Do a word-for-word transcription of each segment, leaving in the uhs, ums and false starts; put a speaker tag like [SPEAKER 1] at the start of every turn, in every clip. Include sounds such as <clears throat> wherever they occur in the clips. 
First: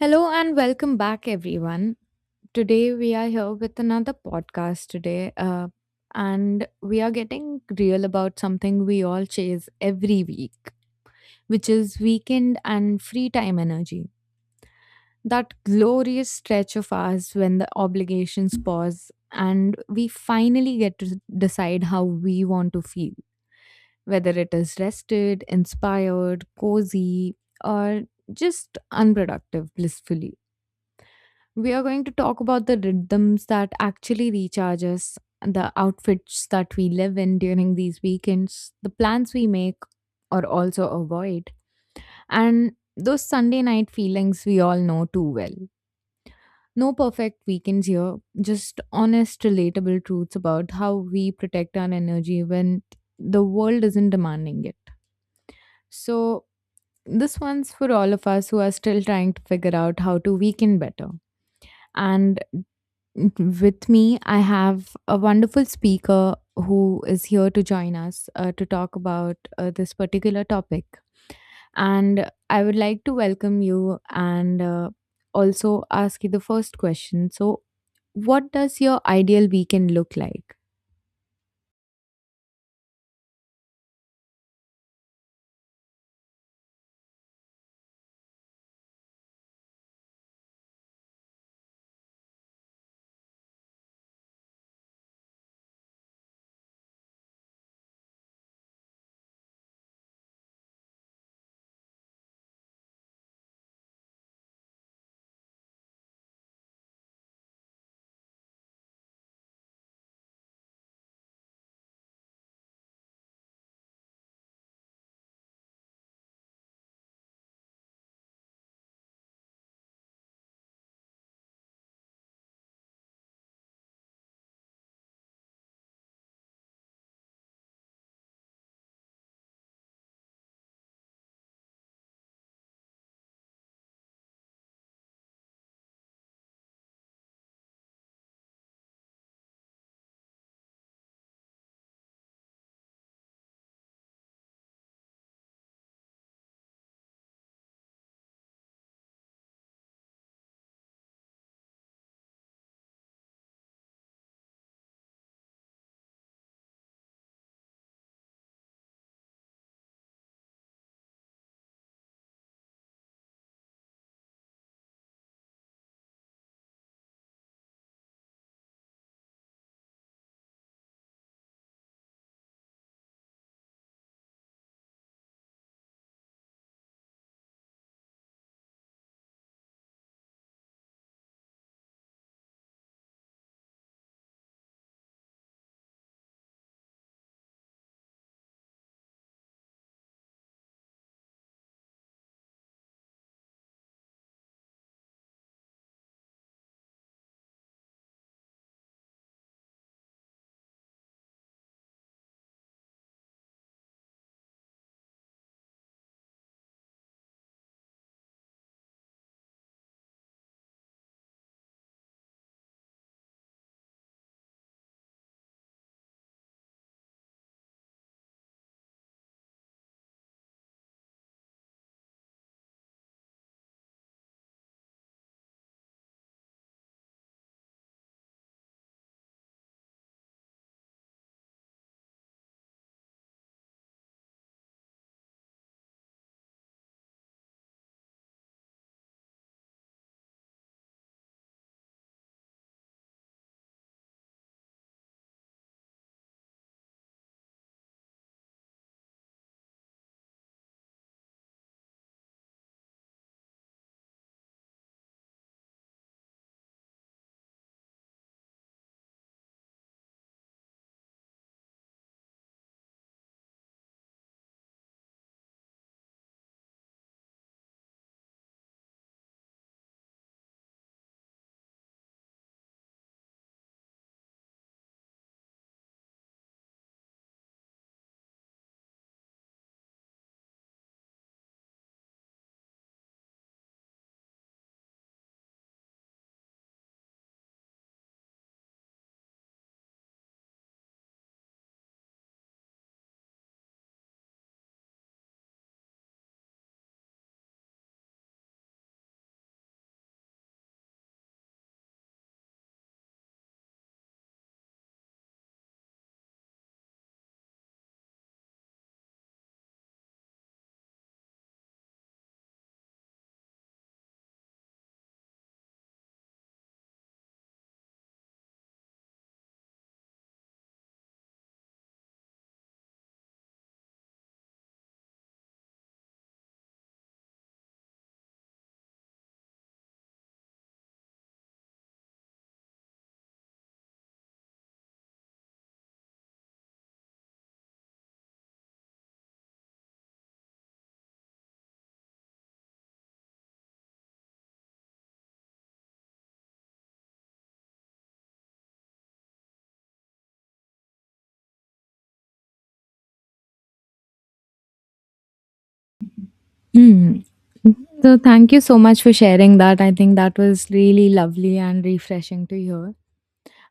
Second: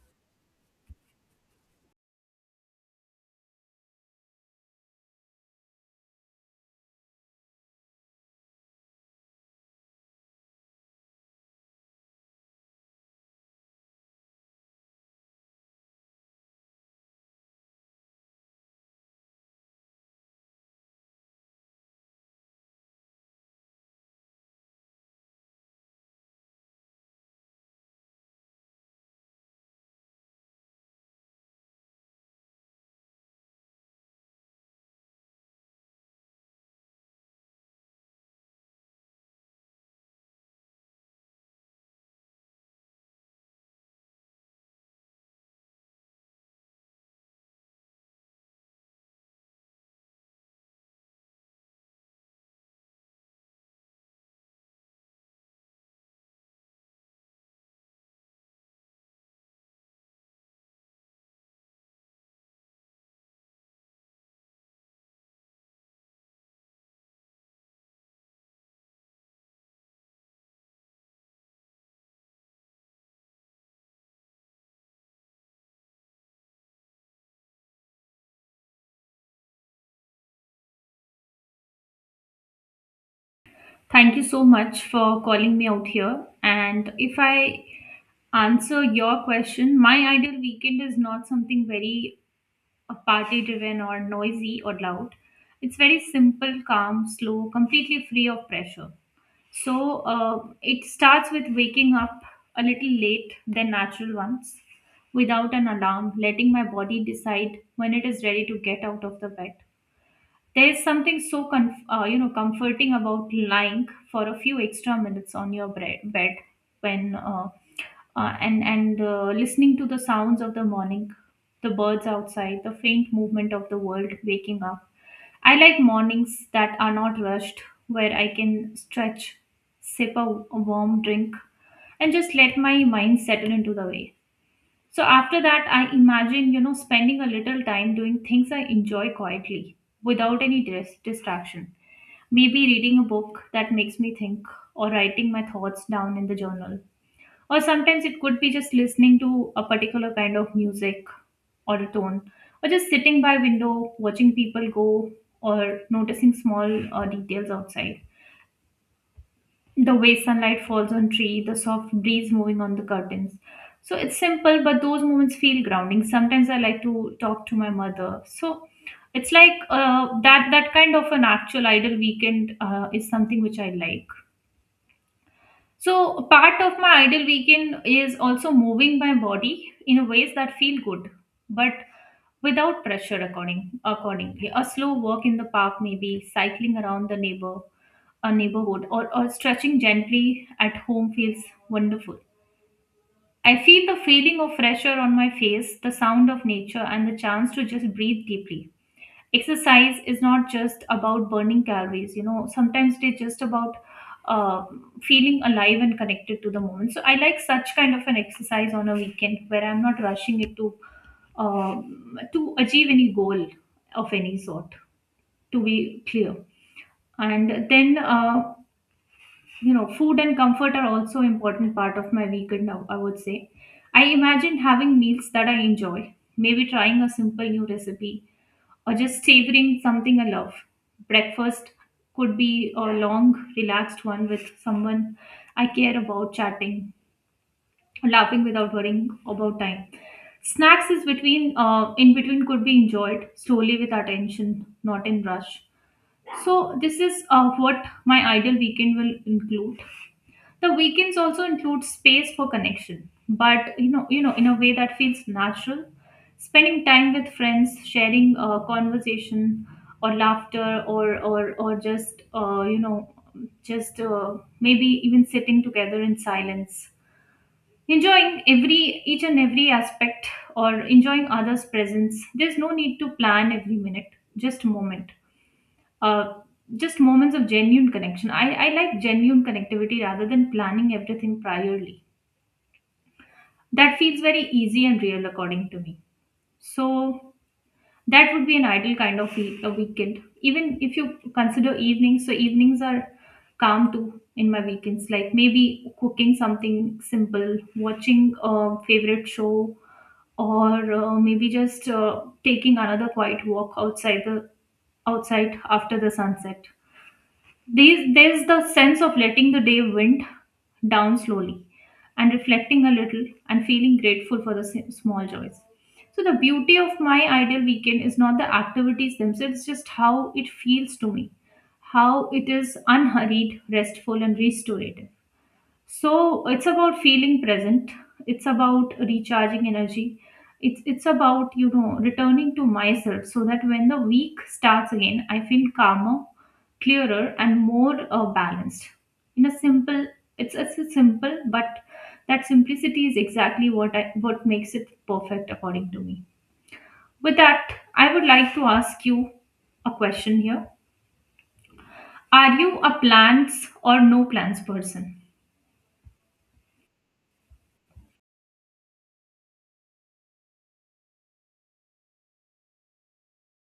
[SPEAKER 1] Hello and welcome back, everyone. Today we are here with another podcast today, uh, and we are getting real about something we all chase every week, which is weekend and free time energy. That glorious stretch of ours when the obligations pause and we finally get to decide how we want to feel, whether it is rested, inspired, cozy, or just unproductive blissfully. We are going to talk about the rhythms that actually recharge us, the outfits that we live in during these weekends, the plans we make or also avoid, and those Sunday night feelings we all know too well. No perfect weekends here, just honest, relatable truths about how we protect our energy when the world isn't demanding it. So, this one's for all of us who are still trying to figure out how to weekend better. And with me, I have a wonderful speaker who is here to join us uh, to talk about uh, this particular topic. And I would like to welcome you and uh, also ask you the first question. So, what does your ideal weekend look like?
[SPEAKER 2] Thank you so much for calling me out here. And if I answer your question, my ideal weekend is not something very uh, party driven or noisy or loud. It's very simple, calm, slow, completely free of pressure. So uh, it starts with waking up a little late than natural ones without an alarm, letting my body decide when it is ready to get out of the bed. There's something so conf- uh, you know comforting about lying for a few extra minutes on your bre- bed when uh, uh, and and uh, listening to the sounds of the morning, the birds outside, the faint movement of the world waking up. I like mornings that are not rushed, where I can stretch, sip a a warm drink, and just let my mind settle into the way. So after that, I imagine, you know, spending a little time doing things I enjoy quietly without any dis- distraction. Maybe reading a book that makes me think, or writing my thoughts down in the journal. Or sometimes it could be just listening to a particular kind of music or a tone, or just sitting by window watching people go, or noticing small uh, details outside, the way sunlight falls on tree, the soft breeze moving on the curtains. So it's simple, but those moments feel grounding. Sometimes I like to talk to my mother. So it's like uh, that that kind of an actual idle weekend uh, is something which I like. So part of my idle weekend is also moving my body in ways that feel good but without pressure, according accordingly a slow walk in the park, maybe cycling around the neighbor a neighborhood, or, or stretching gently at home feels wonderful. I feel the feeling of fresh air on my face, the sound of nature, and the chance to just breathe deeply. Exercise is not just about burning calories, you know, sometimes it's just about uh, feeling alive and connected to the moment. So I like such kind of an exercise on a weekend where I'm not rushing it to um, to achieve any goal of any sort, to be clear. And then uh, you know food and comfort are also important part of my weekend, now I would say. I imagine having meals that I enjoy, maybe trying a simple new recipe, or just savoring something I love. Breakfast could be a long, relaxed one with someone I care about, chatting, laughing without worrying about time. Snacks is between uh, in between could be enjoyed slowly with attention, not in rush. So this is uh, what my ideal weekend will include. The weekends also include space for connection, but you know you know in a way that feels natural. Spending time with friends, sharing uh, conversation or laughter or or or just uh, you know just uh, maybe even sitting together in silence, enjoying every each and every aspect, or enjoying others presence. There's no need to plan every minute, just moment uh, just moments of genuine connection. I, I like genuine connectivity rather than planning everything priorly. That feels very easy and real according to me. So that would be an ideal kind of week, a weekend. Even if you consider evenings, so evenings are calm too in my weekends. Like maybe cooking something simple, watching a favorite show, or uh, maybe just uh, taking another quiet walk outside the outside after the sunset. These, there's the sense of letting the day wind down slowly, and reflecting a little, and feeling grateful for the s- small joys. So, the beauty of my ideal weekend is not the activities themselves, it's just how it feels to me, how it is unhurried, restful, and restorative. So it's about feeling present. It's about recharging energy. It's it's about you know returning to myself, so that when the week starts again, I feel calmer, clearer, and more uh, balanced. In a simple, it's it's a simple, but that simplicity is exactly what I what makes it perfect according to me. With that, I would like to ask you a question here. Are you a plans or no plans person?
[SPEAKER 1] Hmm. So thank you so much for sharing that. I think that was really lovely and refreshing to hear.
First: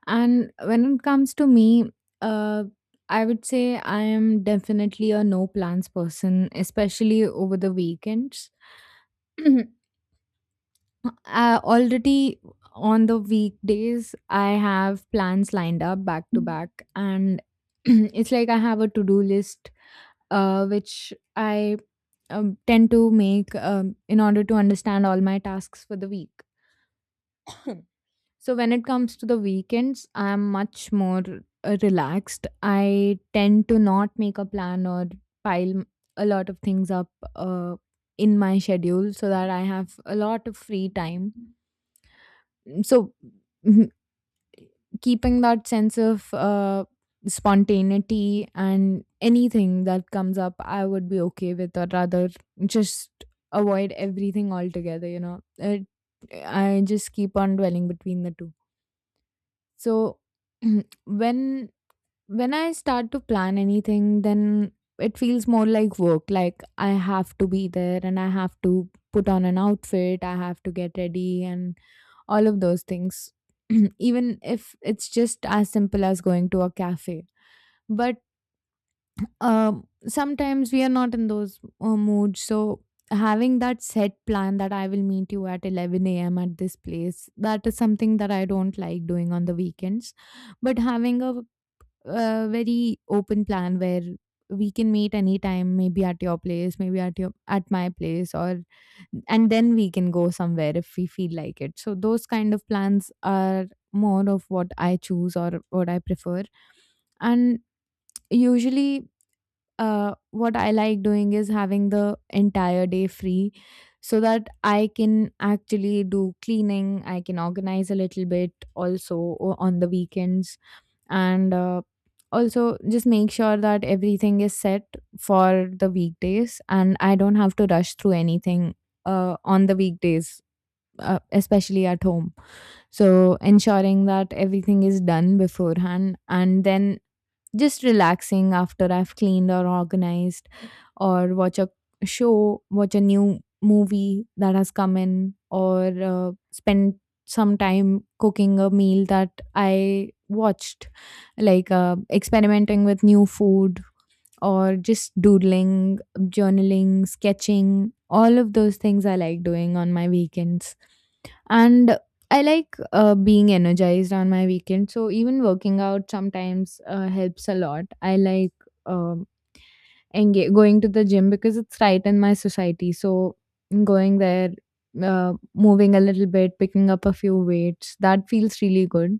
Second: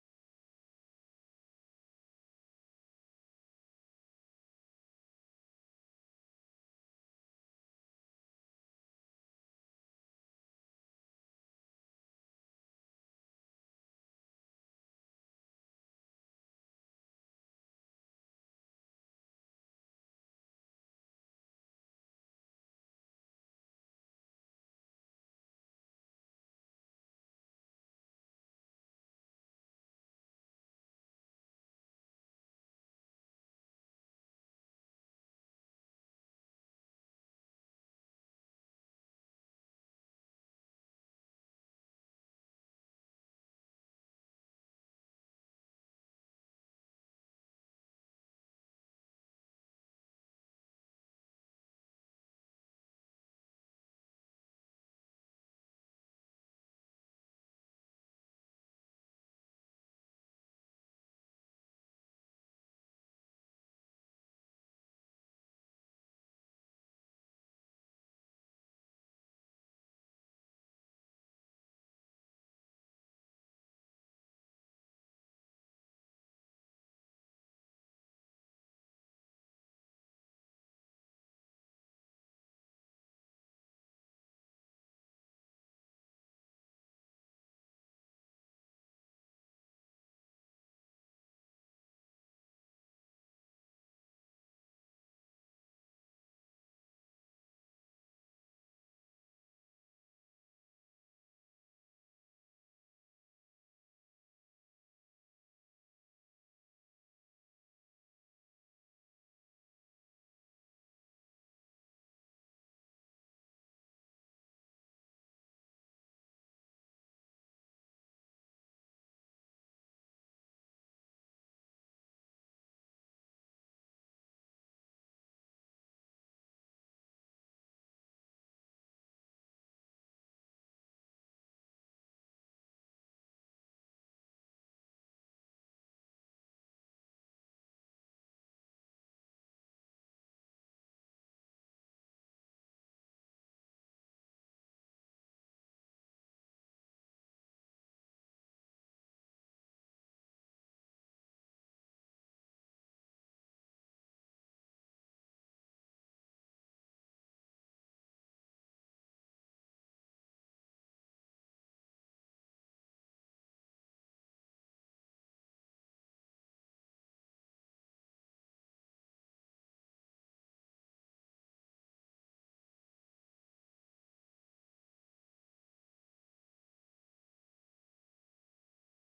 [SPEAKER 1] And when it comes to me, uh, I would say I am definitely a no plans person, especially over the weekends. <clears throat> Uh, already on the weekdays, I have plans lined up back to back, and <clears throat> it's like I have a to do list, uh, which I um, tend to make um, in order to understand all my tasks for the week. So when it comes to the weekends, I'm much more uh, relaxed. I tend to not make a plan or pile m- a lot of things up uh, in my schedule so that I have a lot of free time. Mm, so mhm, keeping that sense of uh, spontaneity, and anything that comes up, I would be okay with, or rather, just avoid everything altogether. You know, it, I just keep on dwelling between the two. So <clears throat> when when I start to plan anything, then it feels more like work. Like I have to be there and I have to put on an outfit, I have to get ready and all of those things. <clears throat> Even if it's just as simple as going to a cafe. But um, sometimes we are not in those uh, moods. So having that set plan that I will meet you at eleven a m at this place, that is something that I don't like doing on the weekends. But having a, uh very open plan where we can meet anytime, maybe at your place, maybe at your at my place, or and then we can go somewhere if we feel like it. So those kind of plans are more of what I choose or what I prefer, and usually uh, what I like doing is having the entire day free so that I can actually do cleaning, I can organize a little bit also o- on the weekends, and uh, also just make sure that everything is set for the weekdays and I don't have to rush through anything uh, on the weekdays. Uh, especially at home, so ensuring that everything is done beforehand and then just relaxing after I've cleaned or organized, or watch a show, watch a new movie that has come in, or uh, spend some time cooking a meal that I watched, like uh, experimenting with new food or just doodling, journaling, sketching. All of those things I like doing on my weekends. And I like uh, being energized on my weekend, so even working out sometimes uh, helps a lot. I like um, enga- going to the gym because it's right in my society, so going there, uh, moving a little bit, picking up a few weights, that feels really good.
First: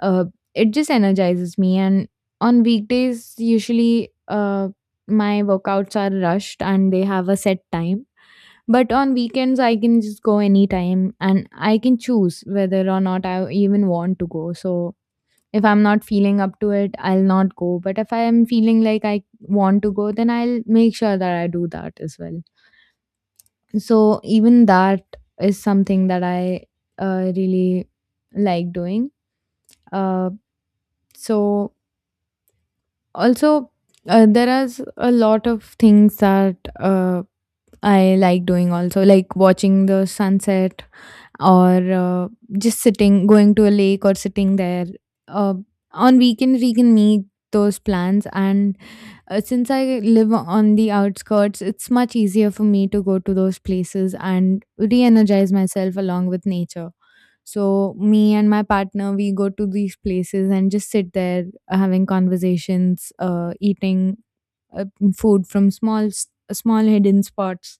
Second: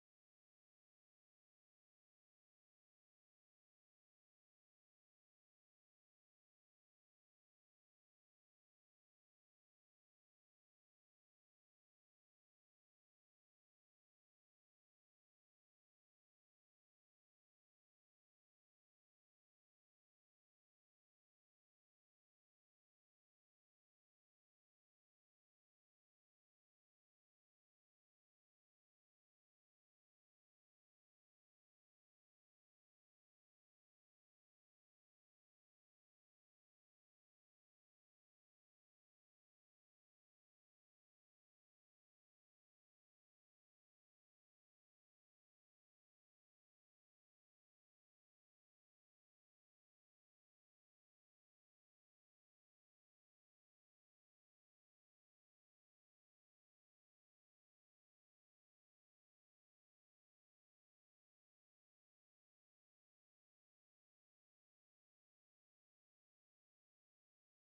[SPEAKER 1] Uh, it just energizes me. And on weekdays usually uh, my workouts are rushed and they have a set time, but on weekends, I can just go anytime and I can choose whether or not I even want to go. So if I'm not feeling up to it, I'll not go. But if I am feeling like I want to go, then I'll make sure that I do that as well. So even that is something that I uh, really like doing. Uh, so also, uh, there are a lot of things that uh, I like doing also, like watching the sunset or uh, just sitting, going to a lake or sitting there. Uh, on weekends we can make those plans, and uh, since I live on the outskirts, it's much easier for me to go to those places and re-energize myself along with nature. So me and my partner, we go to these places and just sit there, uh, having conversations, uh, eating uh, food from small s- uh, small hidden spots.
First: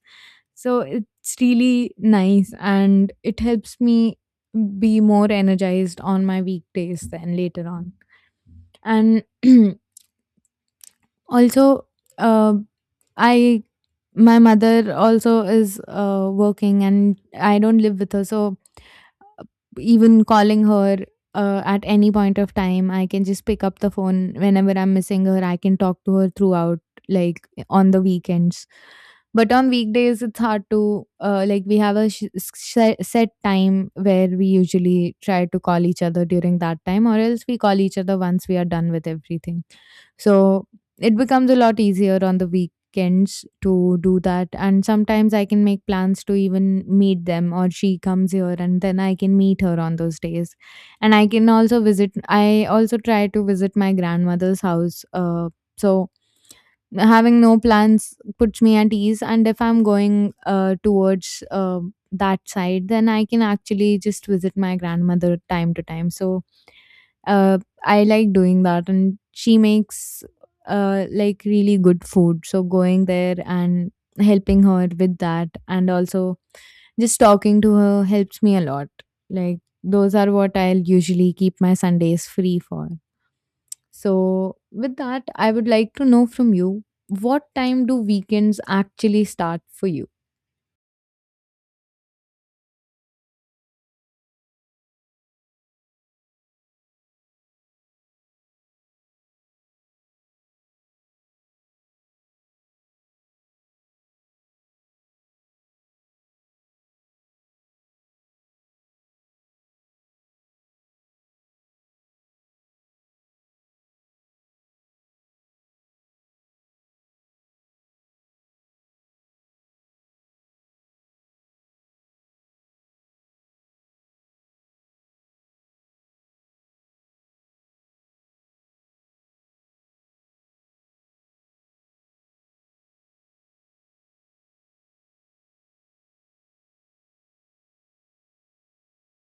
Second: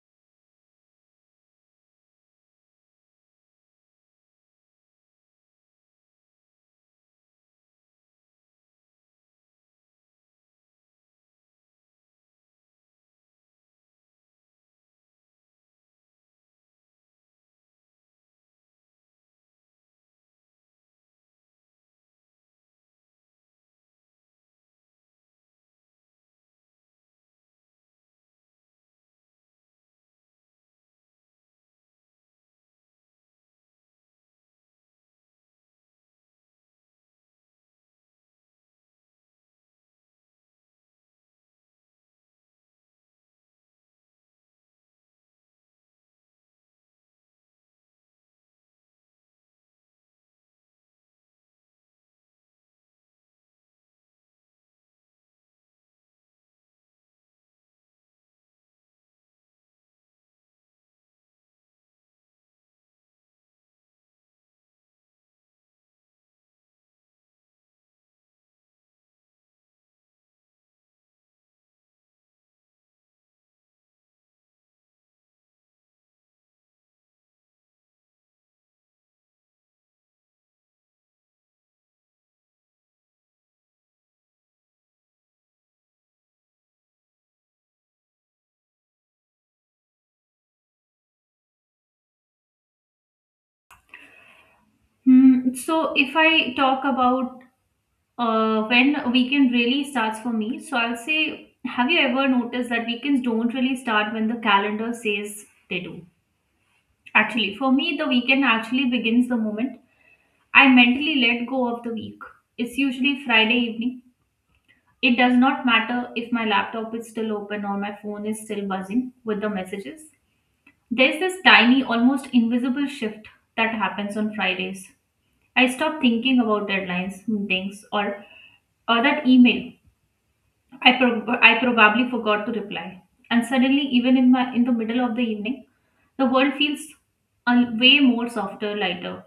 [SPEAKER 1] So it's really nice and it helps me be more energized on my weekdays then later on. And <clears throat> also, uh, I my mother also is uh, working and I don't live with her, so even calling her uh, at any point of time, I can just pick up the phone whenever I'm missing her. I can talk to her throughout, like on the weekends. But on weekdays it's hard to, uh, like we have a sh- se- set time where we usually try to call each other during that time, or else we call each other once we are done with everything. So it becomes a lot easier on the weekends to do that. And sometimes I can make plans to even meet them, or she comes here and then I can meet her on those days. And I can also visit, I also try to visit my grandmother's house. Uh, so having no plans puts me at ease, and if I'm going uh, towards uh, that side, then I can actually just visit my grandmother time to time. So uh, I like doing that, and she makes uh, like really good food, so going there and helping her with that, and also just talking to her helps me a lot. Like those are what I'll usually keep my Sundays free for. So, with that, I would like to know from you, what time do weekends actually start for you?
[SPEAKER 2] Hmm, so if I talk about uh, when weekend really starts for me. So I'll say, have you ever noticed that weekends don't really start when the calendar says they do? Actually, for me, the weekend actually begins the moment I mentally let go of the week. It's usually Friday evening. It does not matter if my laptop is still open or my phone is still buzzing with the messages. There's this tiny, almost invisible shift that happens on Fridays. I stop thinking about deadlines, meetings, or or that email I, pro I probably forgot to reply. And suddenly, even in my in the middle of the evening, the world feels a way more softer, lighter.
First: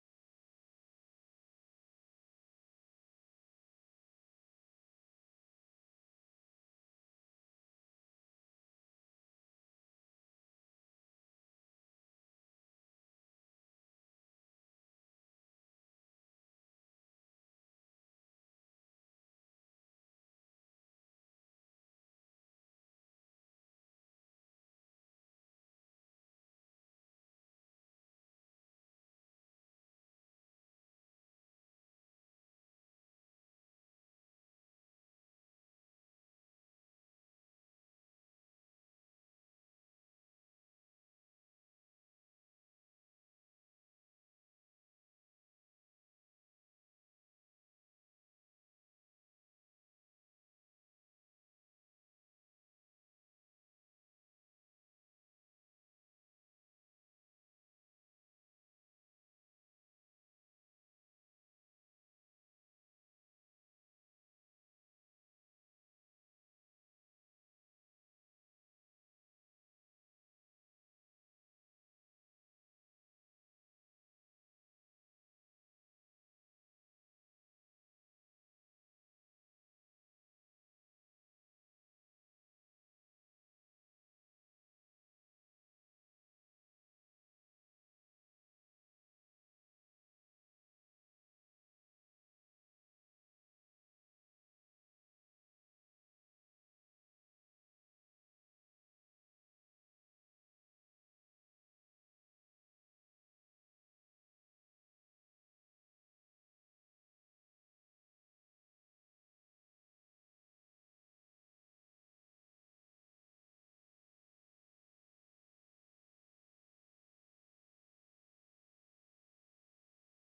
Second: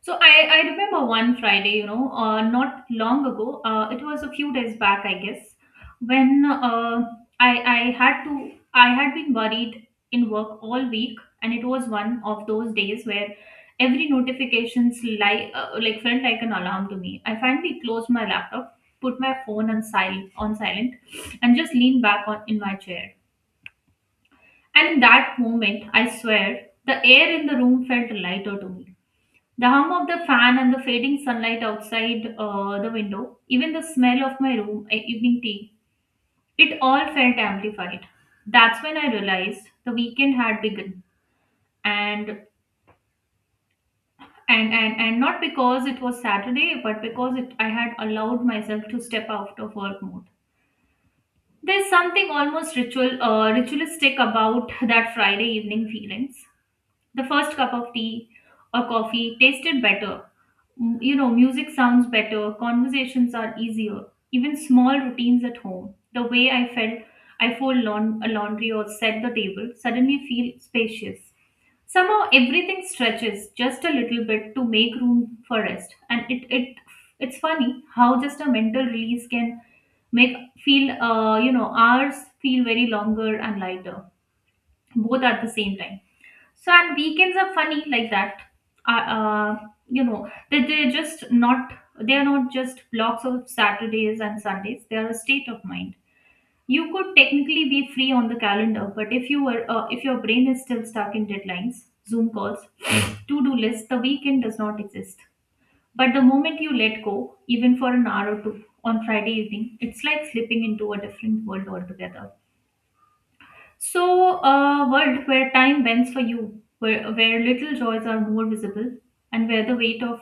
[SPEAKER 2] So I, I remember one Friday, you know, uh, not long ago. Uh, it was a few days back, I guess, when uh, I I had to I had been buried in work all week, and it was one of those days where every notifications like uh, like felt like an alarm to me. I finally closed my laptop, put my phone on silent on silent, and just leaned back on in my chair. And in that moment, I swear, the air in the room felt lighter to me. The hum of the fan and the fading sunlight outside uh, the window, even the smell of my room at evening tea, it all felt amplified. That's when I realized the weekend had begun. And and and, and not because it was Saturday, but because it, I had allowed myself to step out of work mode. There's something almost ritual uh, ritualistic about that Friday evening feelings. The first cup of tea or coffee tasted better. M- You know, music sounds better, conversations are easier, even small routines at home. The way I felt I fold laun- a laundry or set the table suddenly feel spacious. Somehow everything stretches just a little bit to make room for rest. And it, it it's funny how just a mental release can make feel uh, you know hours feel very longer and lighter both at the same time. So, and weekends are funny like that. Uh, uh, you know that they're just not they are not just blocks of Saturdays and Sundays. They are a state of mind. You could technically be free on the calendar, but if you were uh, if your brain is still stuck in deadlines, Zoom calls, <sniffs> to-do lists, the weekend does not exist. But the moment you let go, even for an hour or two on Friday evening, it's like slipping into a different world altogether. So, a world where time bends for you, where, where little joys are more visible, and where the weight of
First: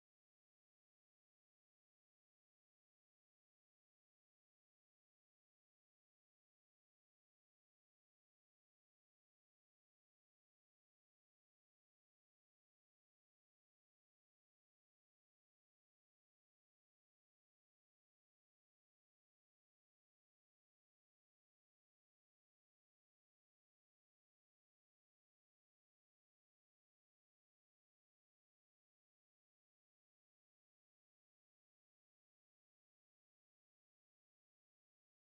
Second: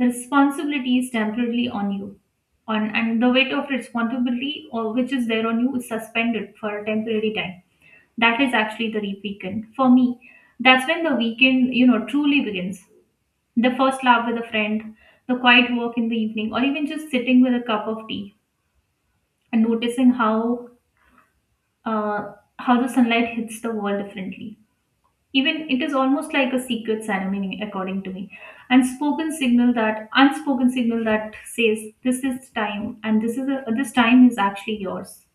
[SPEAKER 2] the responsibility is temporarily on you. On, and the weight of responsibility or which is there on you is suspended for a temporary time. That is actually the re- weekend. For me, that's when the weekend, you know, truly begins. The first laugh with a friend, the quiet walk in the evening, or even just sitting with a cup of tea and noticing how uh, how the sunlight hits the wall differently, even it is almost like a secret ceremony according to me, and spoken signal that unspoken signal that says this is time, and this is a, this time is actually yours.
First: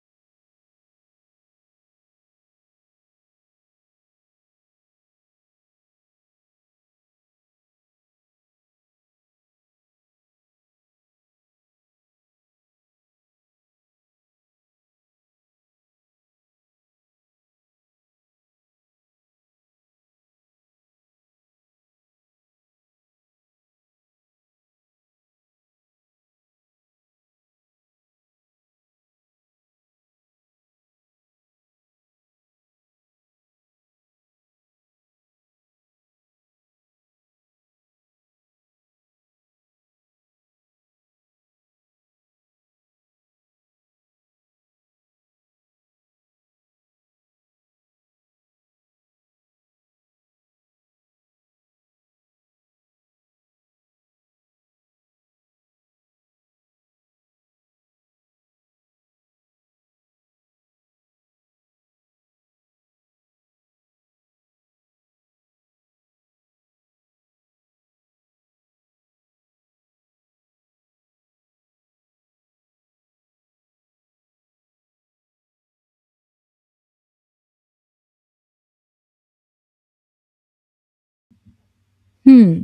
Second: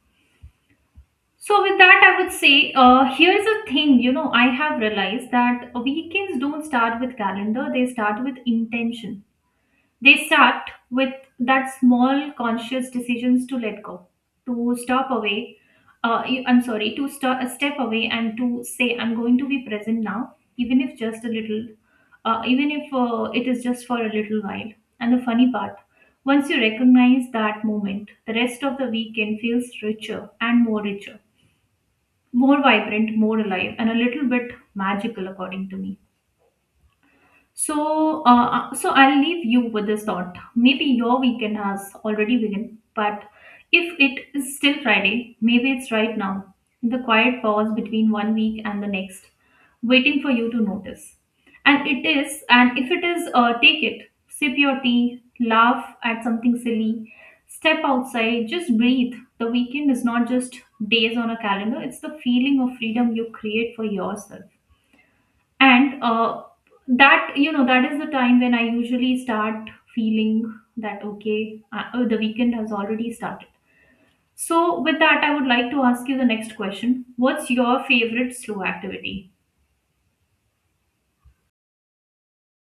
[SPEAKER 2] So with that, I would say, uh, here's a thing, you know I have realized that weekends don't start with calendar, they start with intention. They start with that small conscious decisions to let go, to stop away. Uh, you- I'm sorry, to st- uh, step away and to say, I'm going to be present now, even if just a little, uh, even if uh, it is just for a little while. And the funny part, once you recognize that moment, the rest of the weekend feels richer and more richer, more vibrant, more alive, and a little bit magical, according to me. So, uh, uh, so I'll leave you with this thought. Maybe your weekend has already begun, but if it is still Friday, maybe it's right now, in the quiet pause between one week and the next, waiting for you to notice. And it is, and if it is, uh, take it, sip your tea, laugh at something silly, step outside, just breathe. The weekend is not just days on a calendar; it's the feeling of freedom you create for yourself and uh, that you know that is the time when I usually start feeling that okay, uh, oh, the weekend has already started. So with that, I would like to ask you the next question: what's your favorite slow activity?
[SPEAKER 1] Hmm.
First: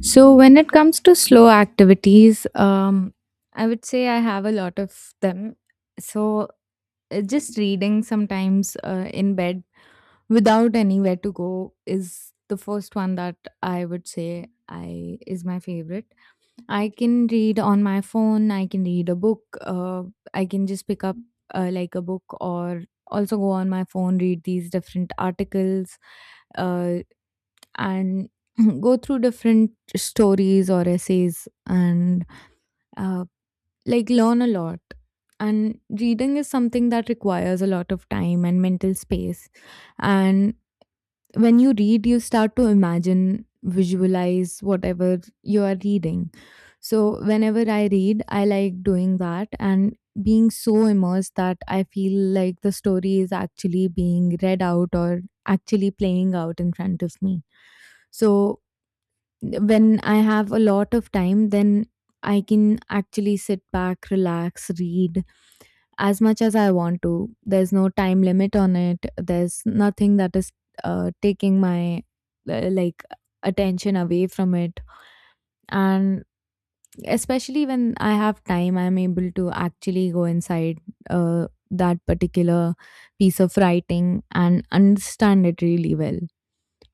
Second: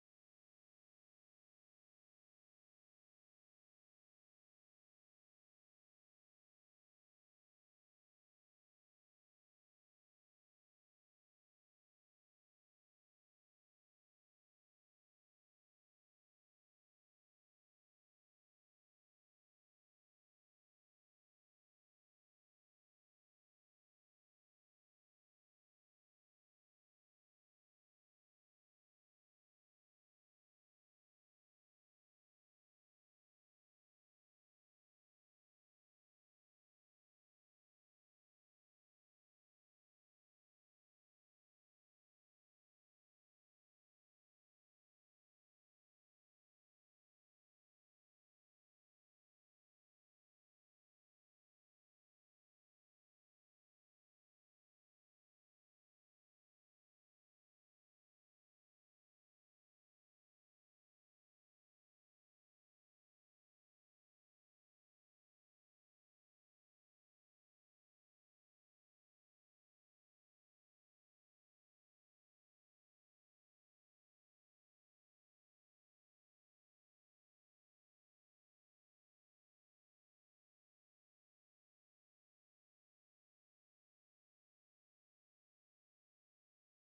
[SPEAKER 1] So when it comes to slow activities, um, I would say I have a lot of them. So uh, just reading sometimes uh, in bed without anywhere to go is the first one that I would say I is my favorite. I can read on my phone. I can read a book. Uh, I can just pick up uh, like a book or also go on my phone, read these different articles, uh, and <clears throat> go through different stories or essays and uh, like learn a lot. And reading is something that requires a lot of time and mental space. And when you read, you start to imagine, visualize whatever you are reading. So whenever I read, I like doing that, and being so immersed that I feel like the story is actually being read out or actually playing out in front of me. So when I have a lot of time, then I can actually sit back, relax, read as much as I want to. There's no time limit on it. There's nothing that is uh, taking my uh, like attention away from it. And especially when I have time, I'm able to actually go inside uh, that particular piece of writing and understand it really well.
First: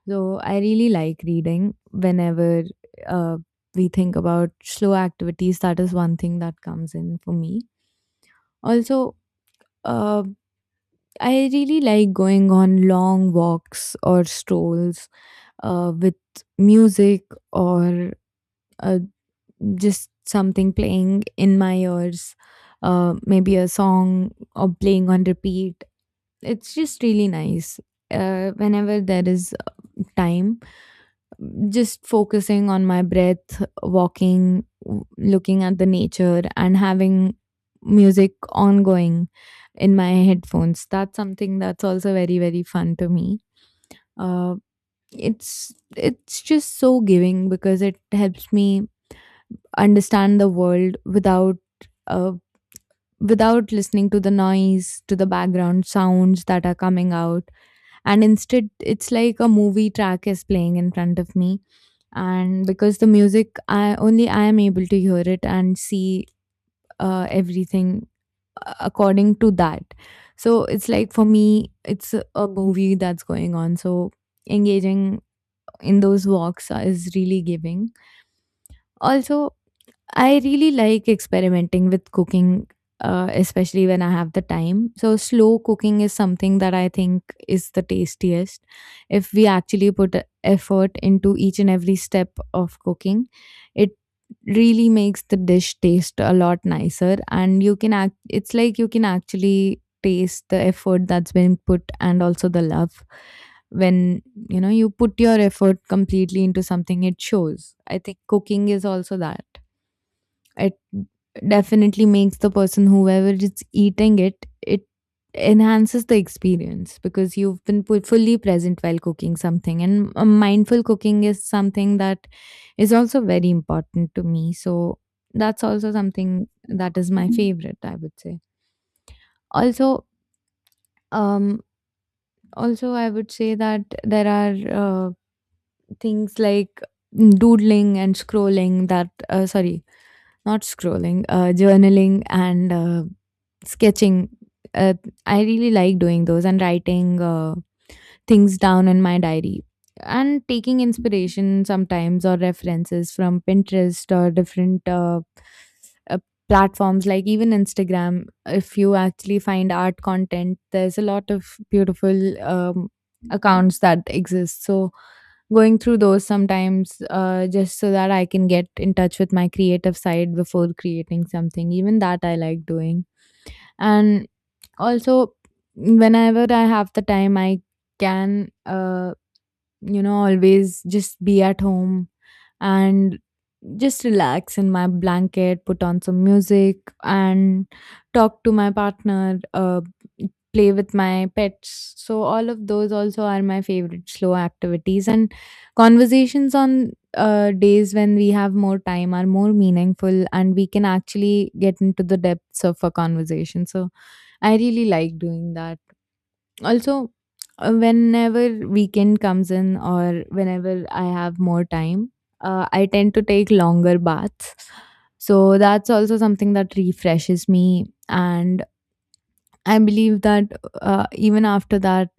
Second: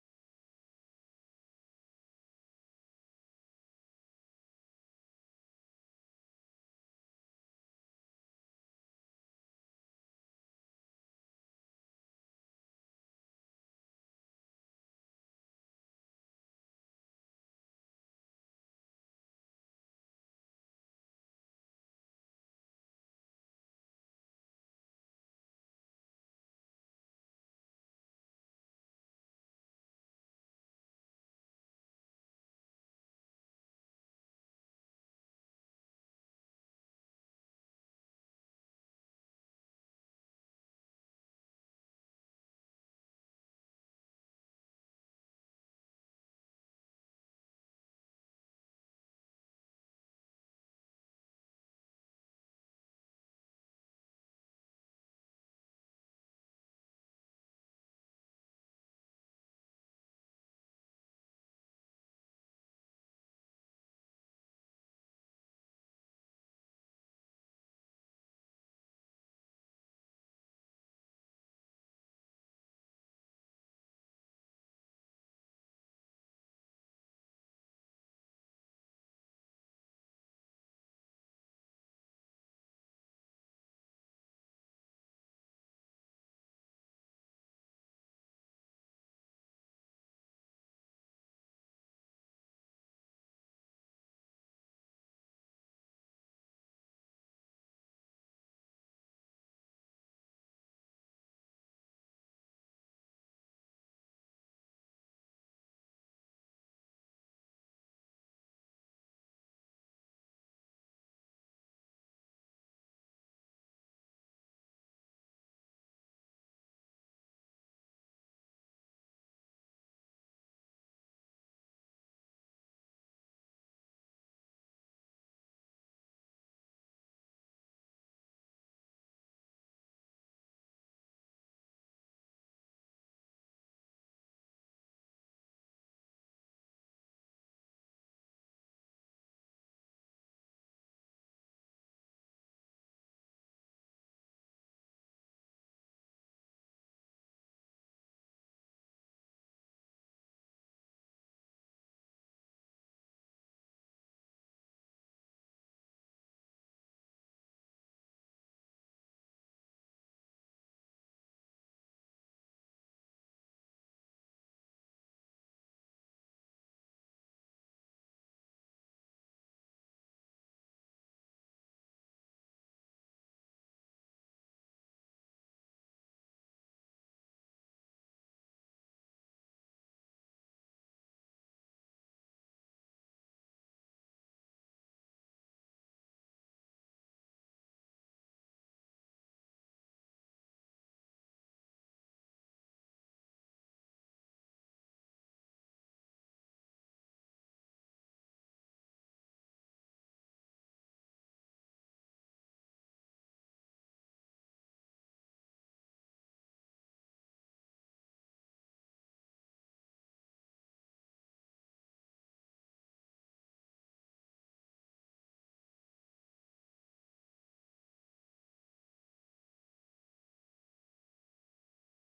[SPEAKER 1] So I really like reading whenever uh, we think about slow activities. That is one thing that comes in for me. Also, uh, I really like going on long walks or strolls uh, with music or uh, just something playing in my ears, uh, maybe a song or playing on repeat. It's just really nice. Uh, whenever there is time, just focusing on my breath, walking, w- looking at the nature, and having music ongoing in my headphones. That's something that's also very, very fun to me. Uh, it's it's just so giving because it helps me understand the world without uh, without listening to the noise, to the background sounds that are coming out. And instead it's like a movie track is playing in front of me, and because the music, i only I am able to hear it and see uh, everything uh, according to that. So it's like for me, it's a a movie that's going on. So engaging in those walks is really giving. Also, I really like experimenting with cooking, uh, especially when I have the time. So, slow cooking is something that I think is the tastiest if we actually put a- effort into each and every step of cooking. It really makes the dish taste a lot nicer, and you can act, it's like you can actually taste the effort that's been put and also the love when you know you put your effort completely into something it shows. I think cooking is also that. It definitely makes the person whoever is eating it, it enhances the experience because you've been pu- fully present while cooking something. And uh, mindful cooking is something that is also very important to me. So that's also something that is my favorite, I would say. Also, um, Also I would say that there are uh, things like doodling and scrolling that uh, sorry Not scrolling, uh, journaling and uh, sketching. Uh, I really like doing those and writing uh, things down in my diary and taking inspiration sometimes or references from Pinterest or different uh, uh, platforms like even Instagram. If you actually find art content, there's a lot of beautiful um, accounts that exist. So going through those sometimes uh, just so that I can get in touch with my creative side before creating something. Even that I like doing. And also, whenever I have the time, I can. Uh, you know, always just be at home and just relax in my blanket, put on some music, and talk to my partner, uh, play with my pets. So, all of those also are my favorite slow activities. And conversations on uh, days when we have more time are more meaningful and we can actually get into the depths of a conversation. So, I really like doing that. Also, uh, whenever weekend comes in or whenever I have more time, uh, I tend to take longer baths. So that's also something that refreshes me. And I believe that uh, even after that,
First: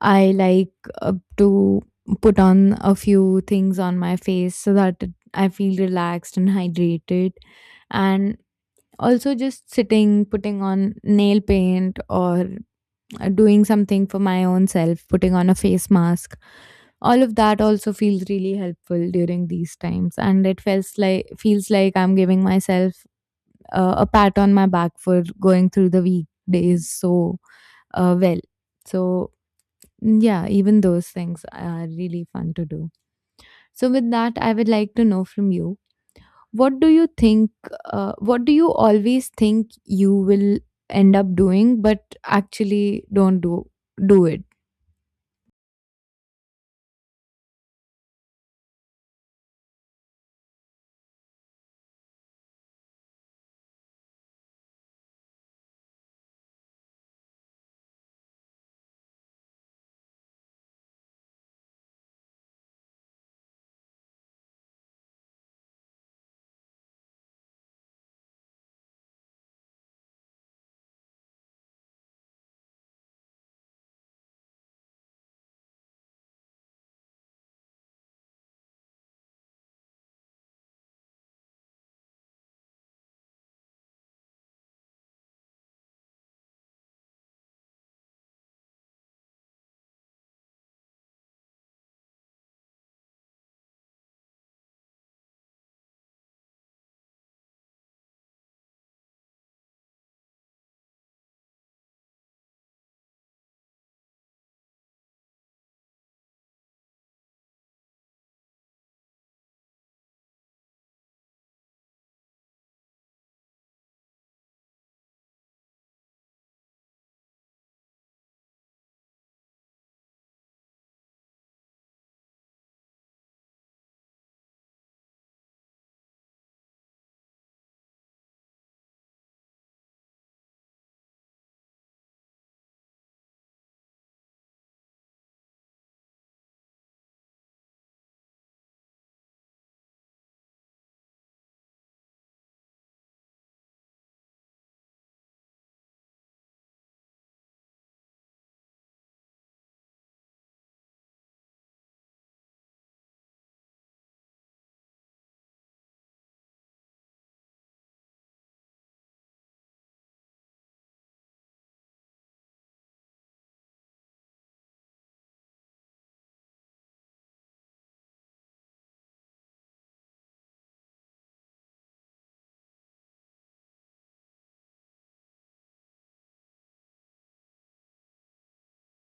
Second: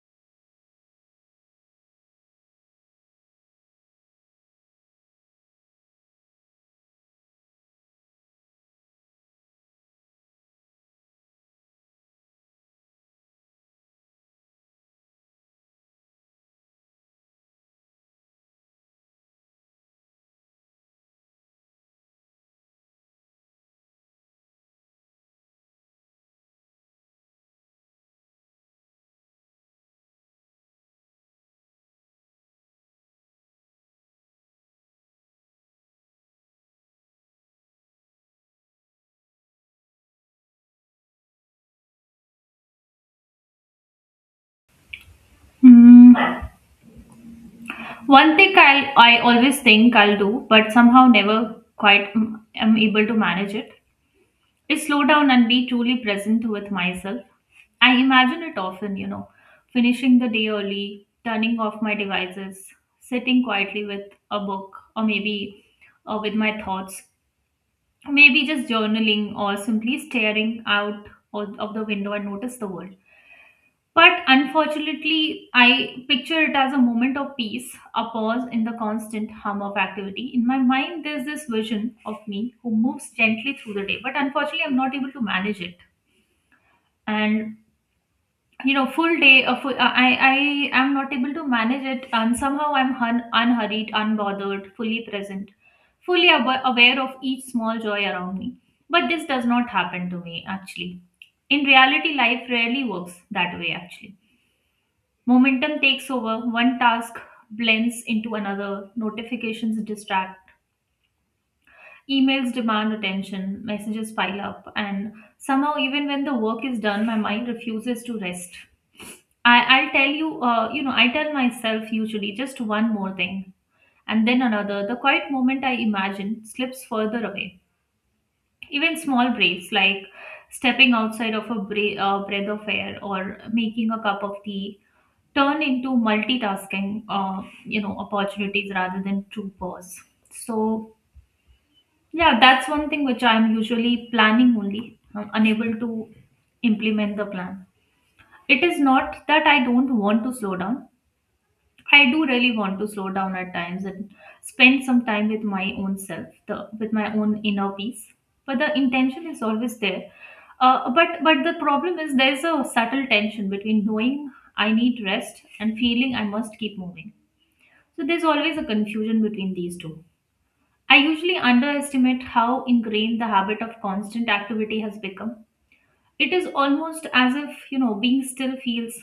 [SPEAKER 1] I like uh, to put on a few things on my face so that it, I feel relaxed and hydrated. And also just sitting, putting on nail paint or uh, doing something for my own self, putting on a face mask. All of that also feels really helpful during these times, and it feels like feels like I'm giving myself uh, a pat on my back for going through the weekdays so uh, well. So mm, yeah, even those things are really fun to do. So with that, I would like to know from you what do you think, uh, what do you always think you will end up doing but actually don't do do it?
[SPEAKER 2] Mm, One thing i i always think I'll do but somehow never quite mm, am able to manage it: I slow down and be truly present with myself. I imagine it often, you know, finishing the day early, turning off my devices, sitting quietly with a book, or maybe uh, with my thoughts, maybe just journaling or simply staring out of of the window and notice the world. But unfortunately, I picture it as a moment of peace, a pause in the constant hum of activity. In my mind, there's this vision of me who moves gently through the day, but unfortunately, I'm not able to manage it. And you know, full day a full, uh, i i am not able to manage it and somehow I'm hun, unhurried, unbothered, fully present, fully ab- aware of each small joy around me. But this does not happen to me actually. In reality, life rarely works that way actually. Momentum takes over, one task blends into another, notifications distract. Emails demand attention, messages pile up, and somehow, even when the work is done, my mind refuses to rest. I, I'll tell you, uh, you know, I tell myself usually just one more thing, and then another. The quiet moment I imagine slips further away. Even small breaks, like stepping outside of a bra- uh, breath of air or making a cup of tea, turn into multitasking, uh, you know, opportunities rather than true pause. So yeah, that's one thing which I'm usually planning only. I'm unable to implement the plan. It is not that I don't want to slow down. I do really want to slow down at times and spend some time with my own self, the, with my own inner peace. But the intention is always there. Uh, but but the problem is there's a subtle tension between knowing I need rest and feeling I must keep moving. So there's always a confusion between these two. I usually underestimate how ingrained the habit of constant activity has become. It is almost as if, you know, being still feels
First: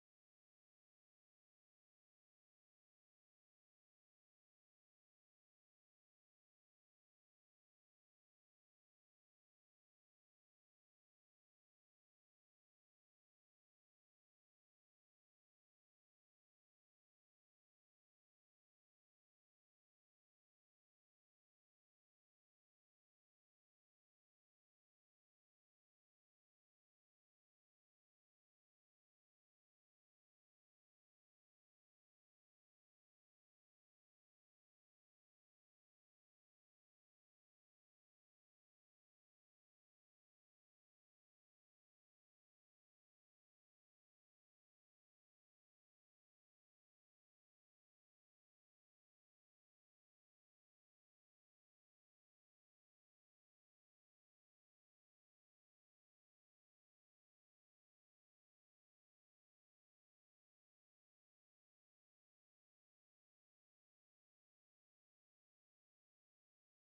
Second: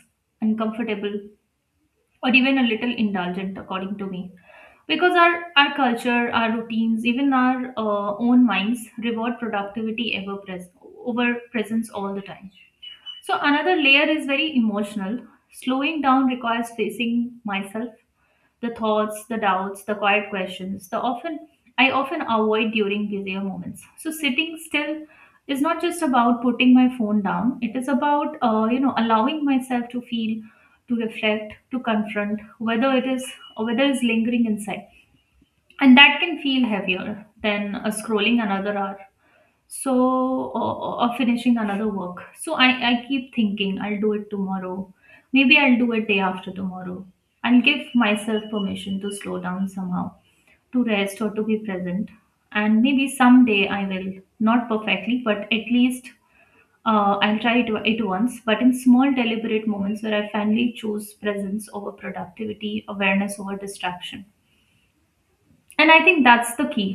[SPEAKER 2] uncomfortable or even a little indulgent, according to me. Because our, our culture, our routines, even our uh, own minds reward productivity ever pres- over presence all the time. So, another layer is very emotional. Slowing down requires facing myself, the thoughts, the doubts, the quiet questions, the often I often avoid during busier moments. So sitting still is not just about putting my phone down. It is about, uh, you know, allowing myself to feel, to reflect, to confront whether it is or whether it's lingering inside, and that can feel heavier than uh, scrolling another hour so, or, or or finishing another work. So i i keep thinking I'll do it tomorrow, maybe I'll do it day after tomorrow. I'll give myself permission to slow down somehow, to rest or to be present, and maybe someday I will, not perfectly but at least, uh, I'll try it, it once, but in small deliberate moments where I finally choose presence over productivity, awareness over distraction. And I think that's the key.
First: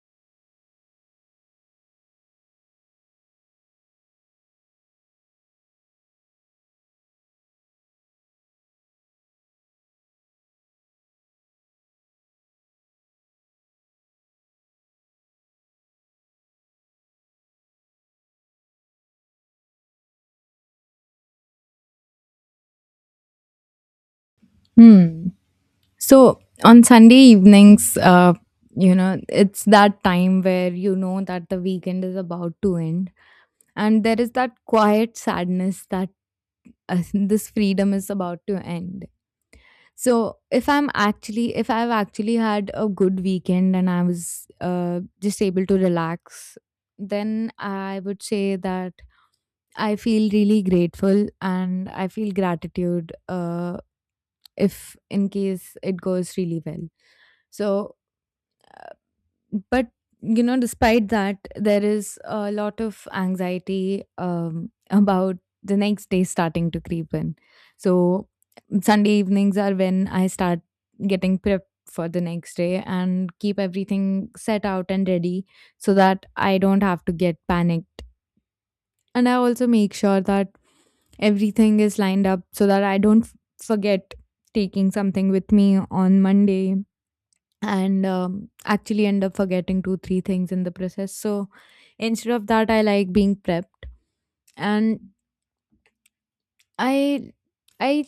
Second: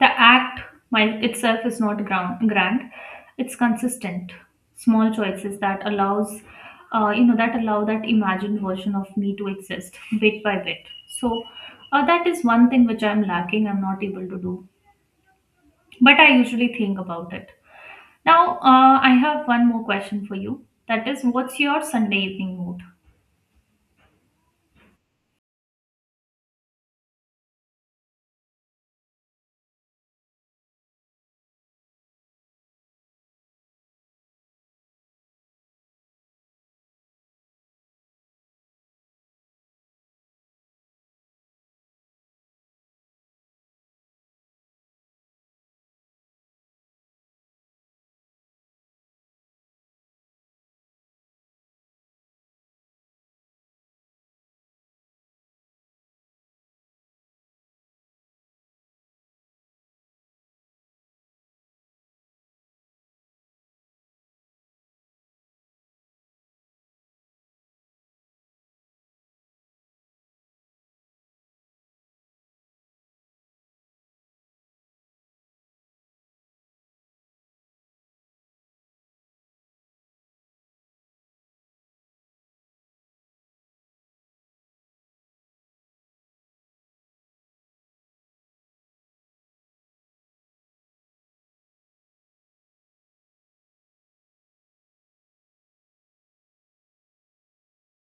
[SPEAKER 2] The act mine itself is not grand, grand. It's consistent, small choices that allows, uh, you know, that allow that imagined version of me to exist bit by bit. So uh, that is one thing which I'm lacking. I'm not able to do, but I usually think about it. Now uh, I have one more question for you. That is, what's your Sunday evening mood?
[SPEAKER 1] Hmm. So on Sunday evenings, uh, you know, it's that time where you know that the weekend is about to end, and there is that quiet sadness that uh, <laughs> this freedom is about to end. So if I'm actually, if I've actually had a good weekend and I was uh, just able to relax, then I would say that I feel really grateful and I feel gratitude uh, if in case it goes really well. So but you know despite that there is a lot of anxiety um, about the next day starting to creep in. So Sunday evenings are when I start getting prepped for the next day and keep everything set out and ready so that I don't have to get panicked. And I also make sure that everything is lined up so that I don't f- forget taking something with me on Monday and um, actually end up forgetting two three things in the process. So instead of that I like being prepped. And i i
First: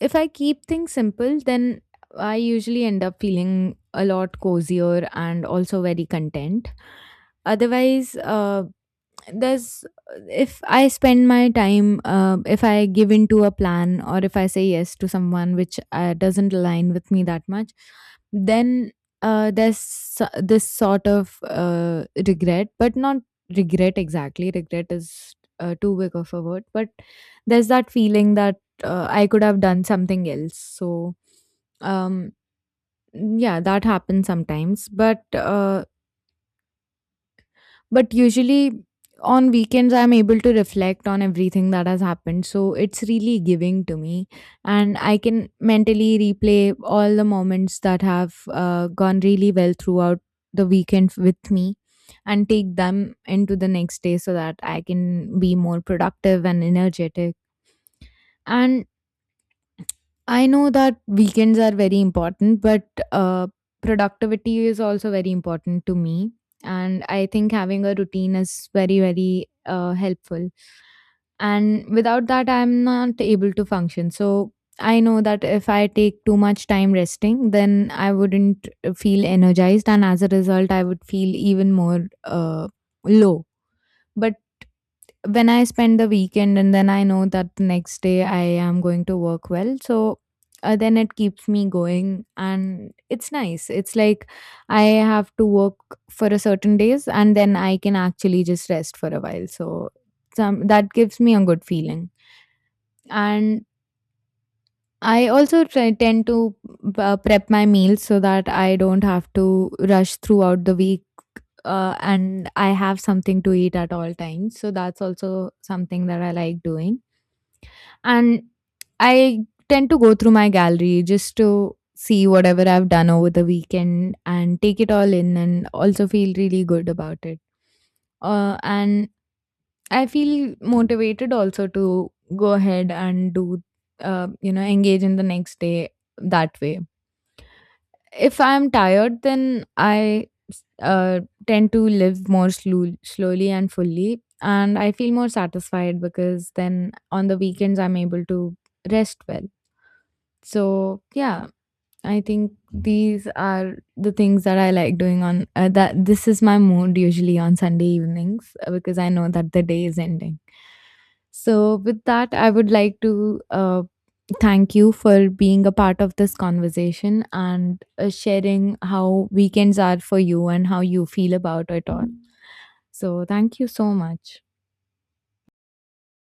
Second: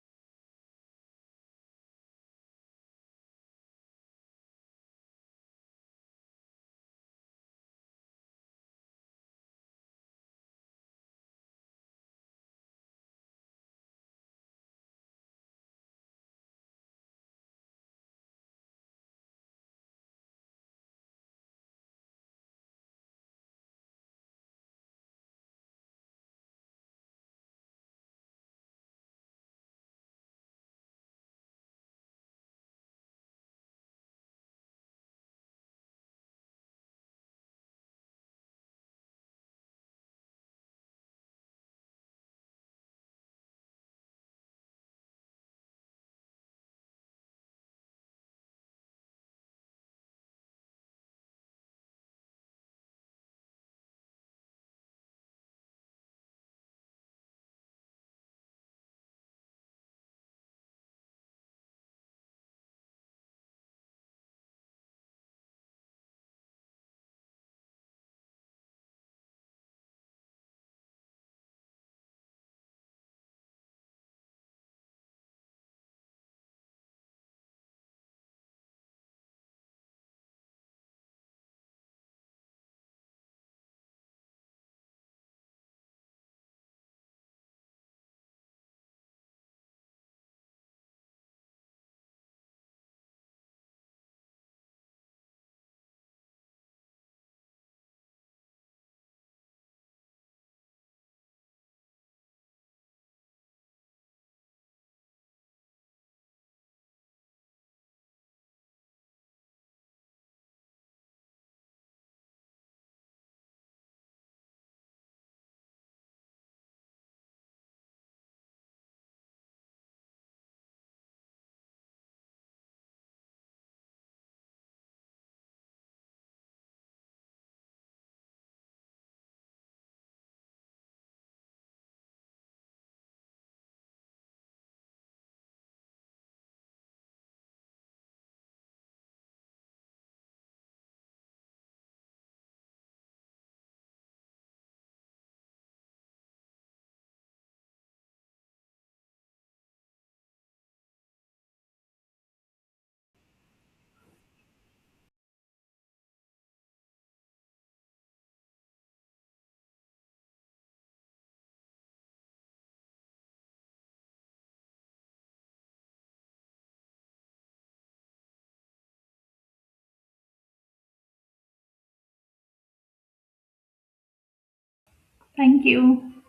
[SPEAKER 1] if I keep things simple then I usually end up feeling a lot cozier and also very content. Otherwise uh, there's, if I spend my time uh, if I give into a plan or if I say yes to someone which uh, doesn't align with me that much, then uh, there's so- this sort of uh, regret, but not regret exactly. Regret is uh, too big of a word, but there's that feeling that uh, I could have done something else. So um yeah, that happens sometimes, but uh but usually on weekends, I'm able to reflect on everything that has happened. So it's really giving to me. And I can mentally replay all the moments that have uh, gone really well throughout the weekend with me and take them into the next day so that I can be more productive and energetic. And I know that weekends are very important, but uh, productivity is also very important to me. And I think having a routine is very, very uh, helpful. And without that, I'm not able to function. So I know that if I take too much time resting, then I wouldn't feel energized. And as a result, I would feel even more uh, low. But when I spend the weekend and then I know that the next day I am going to work well. So uh, then it keeps me going and it's nice. It's like I have to work for a certain days and then I can actually just rest for a while. So some, that gives me a good feeling. And I also try, tend to uh, prep my meals so that I don't have to rush throughout the week. Uh, and I have something to eat at all times. So that's also something that I like doing. And I tend to go through my gallery just to see whatever I've done over the weekend and take it all in and also feel really good about it. Uh, and I feel motivated also to go ahead and do, uh, you know, engage in the next day that way. If I'm tired, then I uh, tend to live more slow- slowly and fully. And I feel more satisfied because then on the weekends I'm able to rest well. So yeah, I think these are the things that I like doing on uh, that. This is my mood usually on Sunday evenings uh, because I know that the day is ending. So with that, I would like to uh, thank you for being a part of this conversation and uh, sharing how weekends are for you and how you feel about it all. So thank you so much.
[SPEAKER 2] Thank you.